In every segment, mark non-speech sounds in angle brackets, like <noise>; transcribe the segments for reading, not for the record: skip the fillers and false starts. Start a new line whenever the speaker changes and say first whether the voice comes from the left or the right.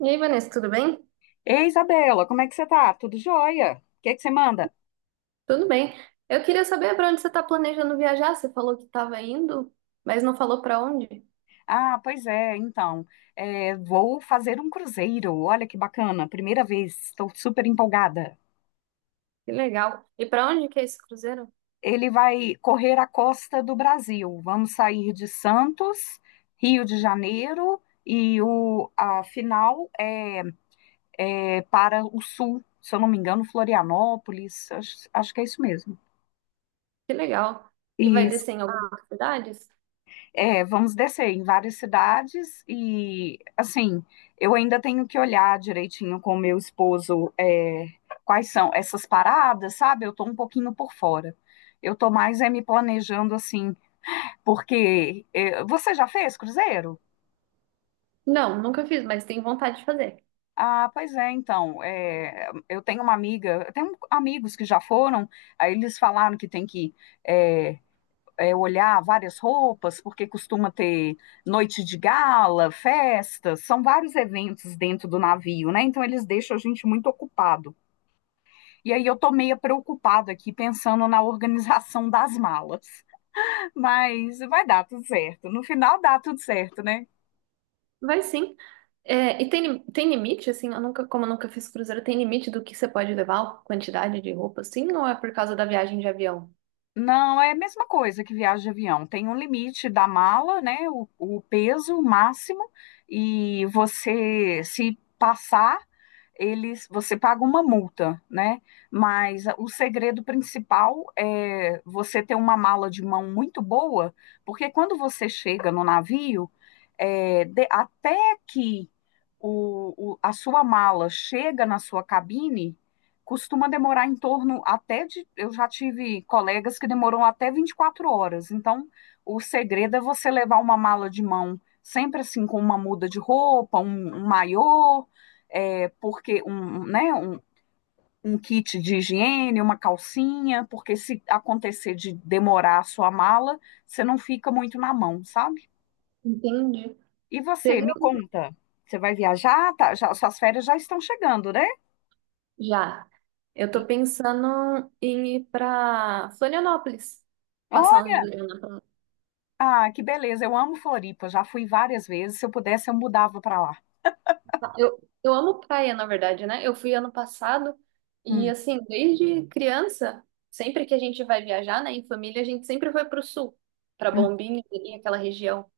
right: E aí, Vanessa, tudo bem?
left: Ei, Isabela, como é que você tá? Tudo jóia? O que é que você manda?
right: Tudo bem. Eu queria saber para onde você está planejando viajar. Você falou que estava indo, mas não falou para onde.
left: Ah, pois é, então, vou fazer um cruzeiro. Olha que bacana, primeira vez, estou super empolgada.
right: Que legal. E para onde que é esse cruzeiro?
left: Ele vai correr a costa do Brasil. Vamos sair de Santos, Rio de Janeiro, e a final é para o sul, se eu não me engano, Florianópolis, acho que é isso mesmo.
right: Que legal. E vai descer em algumas cidades?
left: É, vamos descer em várias cidades e, assim, eu ainda tenho que olhar direitinho com o meu esposo, quais são essas paradas, sabe? Eu tô um pouquinho por fora. Eu tô mais é me planejando assim, porque você já fez cruzeiro?
right: Não, nunca fiz, mas tenho vontade de fazer.
left: Ah, pois é, então, eu tenho uma amiga, eu tenho amigos que já foram, aí eles falaram que tem que é, olhar várias roupas, porque costuma ter noite de gala, festas, são vários eventos dentro do navio, né? Então eles deixam a gente muito ocupado. E aí eu tô meio preocupada aqui pensando na organização das malas. <laughs> Mas vai dar tudo certo. No final dá tudo certo, né?
right: Vai sim. É, e tem, tem limite, assim, eu nunca, como eu nunca fiz cruzeiro, tem limite do que você pode levar, quantidade de roupa, assim, ou é por causa da viagem de avião?
left: Não, é a mesma coisa que viagem de avião. Tem um limite da mala, né? O peso máximo, e você, se passar, você paga uma multa, né? Mas o segredo principal é você ter uma mala de mão muito boa, porque quando você chega no navio, até que a sua mala chega na sua cabine costuma demorar em torno até de. Eu já tive colegas que demoram até 24 horas. Então, o segredo é você levar uma mala de mão, sempre assim, com uma muda de roupa, um maiô, porque um kit de higiene, uma calcinha, porque se acontecer de demorar a sua mala, você não fica muito na mão, sabe?
right: Entendi.
left: E você,
right: Teve
left: me conta, você vai viajar? Tá, já- suas férias já estão chegando, né?
right: já. Eu
left: E
right: tô pensando em ir pra Florianópolis, passar uns
left: olha.
right: dias lá na praia.
left: Ah, que beleza. Eu amo Floripa. Já fui várias vezes. Se eu pudesse, eu mudava para lá.
right: Eu amo praia, na verdade, né? Eu fui ano passado e,
left: Hum,
right: assim, desde criança, sempre que a gente vai viajar, né, em família, a gente sempre foi pro sul, pra
left: hum.
right: Bombinhas ali, aquela região.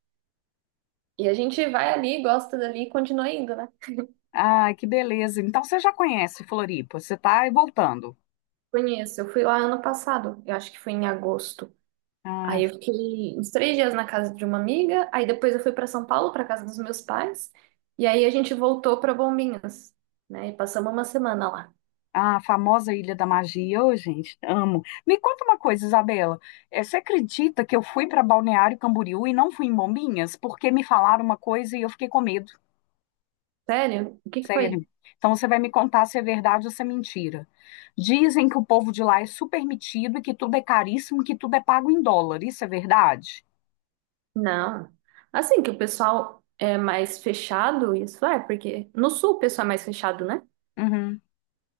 right: E a gente vai ali, gosta dali e continua indo, né?
left: Ah, que beleza. Então você já conhece Floripa. Você está voltando.
right: Conheço. Eu fui lá ano passado, eu acho que foi em agosto.
left: Ah,
right: Aí eu fiquei uns três dias na casa de uma amiga, aí depois eu fui para São Paulo, para casa dos meus pais, e aí a gente voltou para Bombinhas, né? E passamos uma semana lá.
left: ah, a famosa Ilha da Magia. Ô, gente, amo. Me conta uma coisa, Isabela. Eh, você acredita que eu fui para Balneário Camboriú e não fui em Bombinhas? Porque me falaram uma coisa e eu fiquei com medo.
right: Sério? O que que foi?
left: Sério. Então você vai me contar se é verdade ou se é mentira. Dizem que o povo de lá é super metido e que tudo é caríssimo, que tudo é pago em dólar. Isso é verdade?
right: Não. Assim que o pessoal é mais fechado, isso é, porque no sul o pessoal é mais fechado, né?
left: Uhum,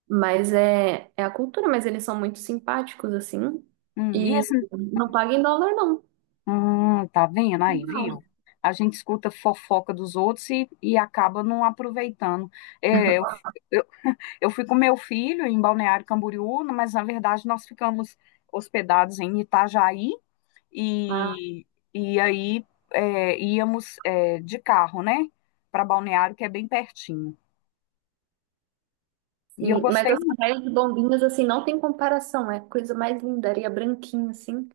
right: Mas é a cultura, mas eles são muito simpáticos, assim,
left: uhum. E
right: e
left: esse,
right: não pagam em dólar, não.
left: tá vendo aí, viu?
right: Não.
left: A gente escuta fofoca dos outros e, acaba não aproveitando. É, eu, eu, eu fui com meu filho em Balneário Camboriú, mas na verdade nós ficamos hospedados em Itajaí
right: Ah,
left: e, e aí íamos de carro, né? Para Balneário, que é bem pertinho. E eu
right: sim. Mas
left: gostei
right: as
left: muito.
right: praias de Bombinhas, assim, não tem comparação, é a coisa mais linda, areia branquinha, assim.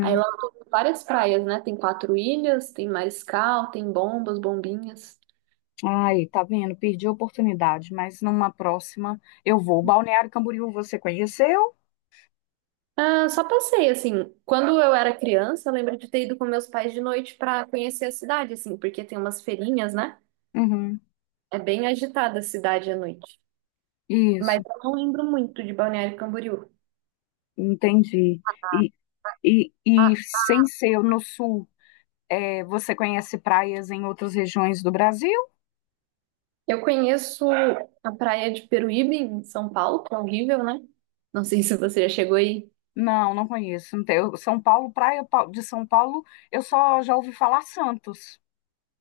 right: Aí lá tem várias praias, né? Tem Quatro Ilhas, tem Mariscal, tem Bombas, Bombinhas.
left: Ai, tá vendo? Perdi a oportunidade, mas numa próxima eu vou. Balneário Camboriú, você conheceu?
right: Ah, só passei, assim, quando eu era criança, eu lembro de ter ido com meus pais de noite pra conhecer a cidade, assim, porque tem umas feirinhas, né?
left: Uhum,
right: É bem agitada a cidade à noite. Mas
left: isso,
right: eu não lembro muito de Balneário Camboriú.
left: entendi. E, e e sem ser no sul, você conhece praias em outras regiões do Brasil?
right: Eu conheço a praia de Peruíbe, em São Paulo, que é horrível, né? Não sei se você já chegou aí.
left: Não, não conheço. Não tem- eu- São Paulo, praia pa- de São Paulo, eu só já ouvi falar Santos.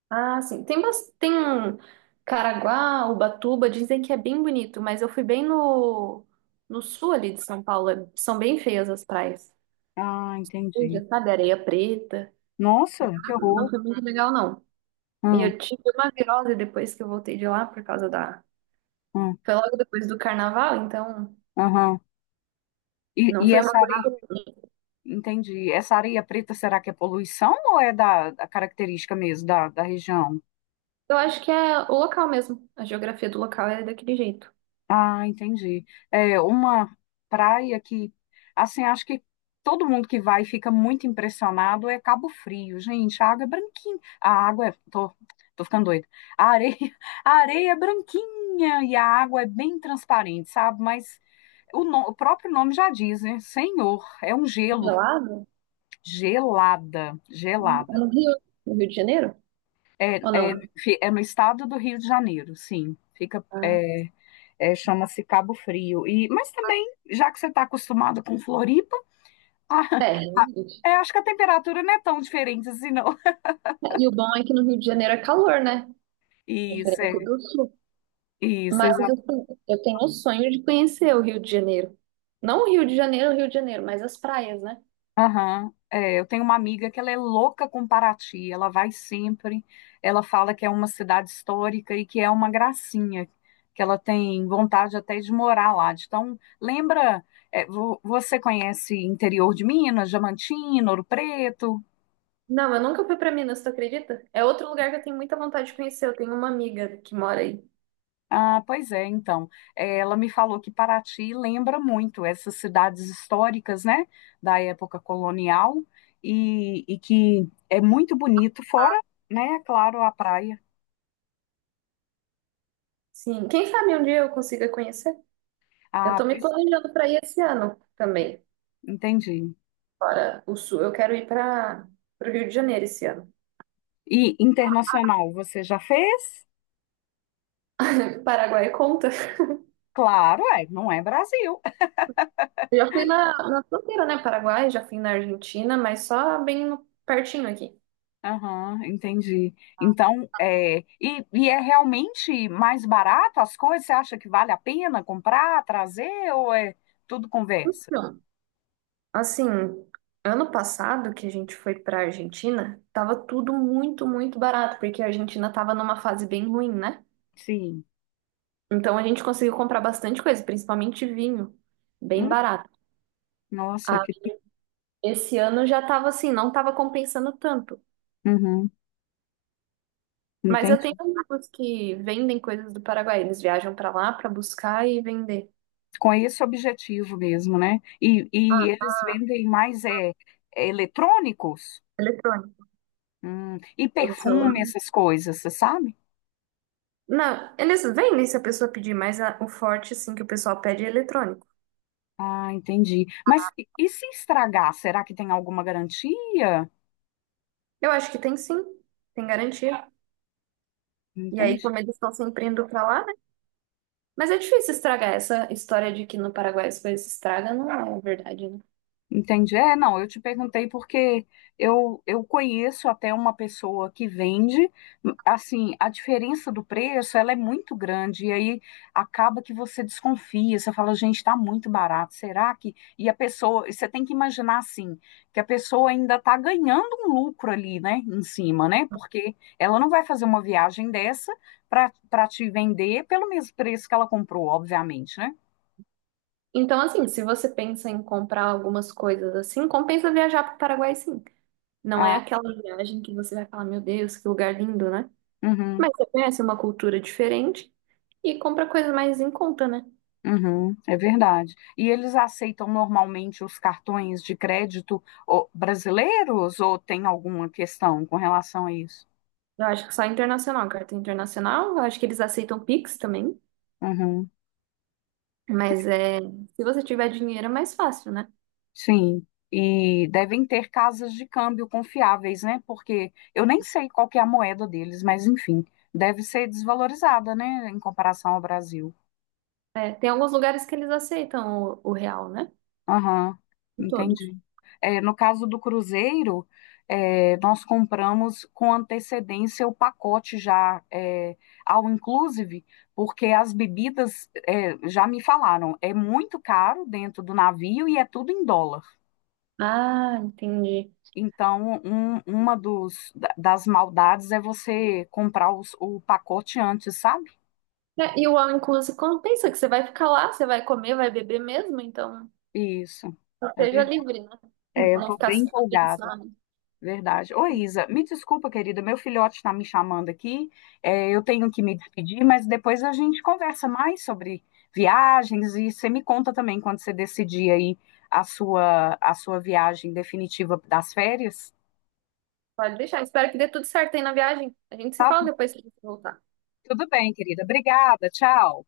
right: Ah, sim. Tem, tem um Caraguá, Ubatuba, dizem que é bem bonito, mas eu fui bem no sul ali de São Paulo. É- São bem feias as praias.
left: Ah, entendi.
right: Suja, sabe, areia preta.
left: Nossa, que
right: Não
left: horror.
right: foi muito legal, não. E
left: Hum,
right: eu tive uma virose depois que eu voltei de lá por causa da.
left: hum,
right: Foi logo depois do carnaval, então
left: aham. E,
right: não
left: e
right: foi uma.
left: essa areia, entendi. Essa areia preta, será que é poluição ou é da característica mesmo da região?
right: Eu acho que é o local mesmo. A geografia do local é daquele jeito.
left: Ah, entendi. É uma praia que, assim, acho que todo mundo que vai fica muito impressionado é Cabo Frio, gente. A água é branquinha. A água é. Tô ficando doida. A areia, <laughs> a areia é branquinha e a água é bem transparente, sabe? Mas o, no- o próprio nome já diz, né? Senhor, é um gelo.
right: Gelado?
left: Gelada,
right: É.
left: gelada.
right: No Rio, no Rio de Janeiro?
left: É,
right: Ou não?
left: é no estado do Rio de Janeiro, sim. Fica.
right: Ah,
left: É, chama-se Cabo Frio. E, mas também, já que você está acostumado com Floripa, <laughs> ah,
right: é.
left: acho que a temperatura não é tão diferente assim, não.
right: E o bom é que no Rio de Janeiro é calor, né?
left: Isso,
right: Diferente do Sul.
left: isso,
right: Mas
left: exato.
right: assim, eu tenho o sonho de conhecer o Rio de Janeiro. Não o Rio de Janeiro, o Rio de Janeiro, mas as praias, né?
left: Aham. É, eu tenho uma amiga que ela é louca com Paraty, ela vai sempre, ela fala que é uma cidade histórica e que é uma gracinha, que ela tem vontade até de morar lá. Então, lembra, você conhece interior de Minas, Diamantina, Ouro Preto?
right: Não, eu nunca fui pra Minas, tu acredita? É outro lugar que eu tenho muita vontade de conhecer. Eu tenho uma amiga que mora aí.
left: Ah, pois é, então. Eh, ela me falou que Paraty lembra muito essas cidades históricas, né, da época colonial, e que é muito bonito, fora, né, claro, a praia.
right: Sim, quem sabe um dia eu consiga conhecer? Eu tô
left: Ah,
right: me
left: pois,
right: planejando pra ir esse ano também,
left: entendi.
right: fora o Sul. Eu quero ir para o Rio de Janeiro esse ano.
left: E internacional, você já fez?
right: Paraguai conta. <laughs>
left: Claro, não é Brasil.
right: Eu já fui na fronteira, né? Paraguai, já fui na Argentina, mas só bem pertinho aqui.
left: Aham, entendi. Então, e é realmente mais barato as coisas? Você acha que vale a pena comprar, trazer, ou é tudo conversa?
right: Assim, ano passado que a gente foi para a Argentina, tava tudo muito, muito barato, porque a Argentina tava numa fase bem ruim, né?
left: Sim.
right: Então a gente conseguiu comprar bastante coisa, principalmente vinho, bem
left: Hum.
right: barato.
left: Nossa,
right: Ah,
left: que
right: esse ano já tava assim, não tava compensando tanto.
left: uhum,
right: Mas eu tenho
left: entendi.
right: amigos que vendem coisas do Paraguai, eles viajam para lá para buscar e vender.
left: Com esse objetivo mesmo, né? E eles vendem mais eletrônicos.
right: Eletrônico.
left: E
right: Vende
left: perfume,
right: celular.
left: essas coisas, você sabe?
right: Não, eles vendem se a pessoa pedir, mas a- o forte, assim, que o pessoal pede é eletrônico.
left: Ah, entendi. Mas se estragar, será que tem alguma garantia?
right: Eu acho que tem sim, tem garantia. E aí,
left: Entendi.
right: como eles estão sempre indo pra lá, né? Mas é difícil estragar, essa história de que no Paraguai as coisas se estragam, não é verdade, né?
left: Entendi. É, não, eu te perguntei porque eu conheço até uma pessoa que vende, assim, a diferença do preço, ela é muito grande, e aí acaba que você desconfia, você fala, gente, tá muito barato, será que... E a pessoa, e você tem que imaginar, assim, que a pessoa ainda tá ganhando um lucro ali, né, em cima, né, porque ela não vai fazer uma viagem dessa para te vender pelo mesmo preço que ela comprou, obviamente, né?
right: Então, assim, se você pensa em comprar algumas coisas assim, compensa viajar pro Paraguai, sim. Não é
left: Ah,
right: aquela viagem que você vai falar, meu Deus, que lugar lindo, né?
left: uhum.
right: Mas você conhece uma cultura diferente e compra coisa mais em conta, né?
left: Uhum, é verdade. E eles aceitam normalmente os cartões de crédito ô, brasileiros ou tem alguma questão com relação a isso?
right: Eu acho que só internacional, cartão internacional, eu acho que eles aceitam Pix também.
left: Uhum,
right: Mas é, se você tiver dinheiro é mais fácil, né?
left: sim. E devem ter casas de câmbio confiáveis, né? Porque eu nem sei qual que é a moeda deles, mas enfim, deve ser desvalorizada, né, em comparação ao Brasil.
right: É, tem alguns lugares que eles aceitam o real, né?
left: Aham,
right: Em todos.
left: entendi. É, no caso do cruzeiro, nós compramos com antecedência o pacote ao inclusive, porque as bebidas é, já me falaram, é muito caro dentro do navio e é tudo em dólar.
right: Ah, entendi.
left: Então, uma das maldades é você comprar o pacote antes, sabe?
right: É, e o all inclusive compensa que você vai ficar lá, você vai comer, vai beber mesmo, então
left: Isso. É
right: seja
left: verdade.
right: livre, né?
left: É, eu
right: Não
left: estou
right: ficar
left: bem
right: só
left: empolgada.
right: pensando.
left: Verdade. Ô, Isa, me desculpa, querida, meu filhote está me chamando aqui. É, eu tenho que me despedir, mas depois a gente conversa mais sobre viagens e você me conta também quando você decidir aí a sua viagem definitiva das férias.
right: Pode deixar. Espero que dê tudo certo aí na viagem. A gente se
left: Tá?
right: fala depois que você voltar.
left: Tudo bem, querida. Obrigada. Tchau.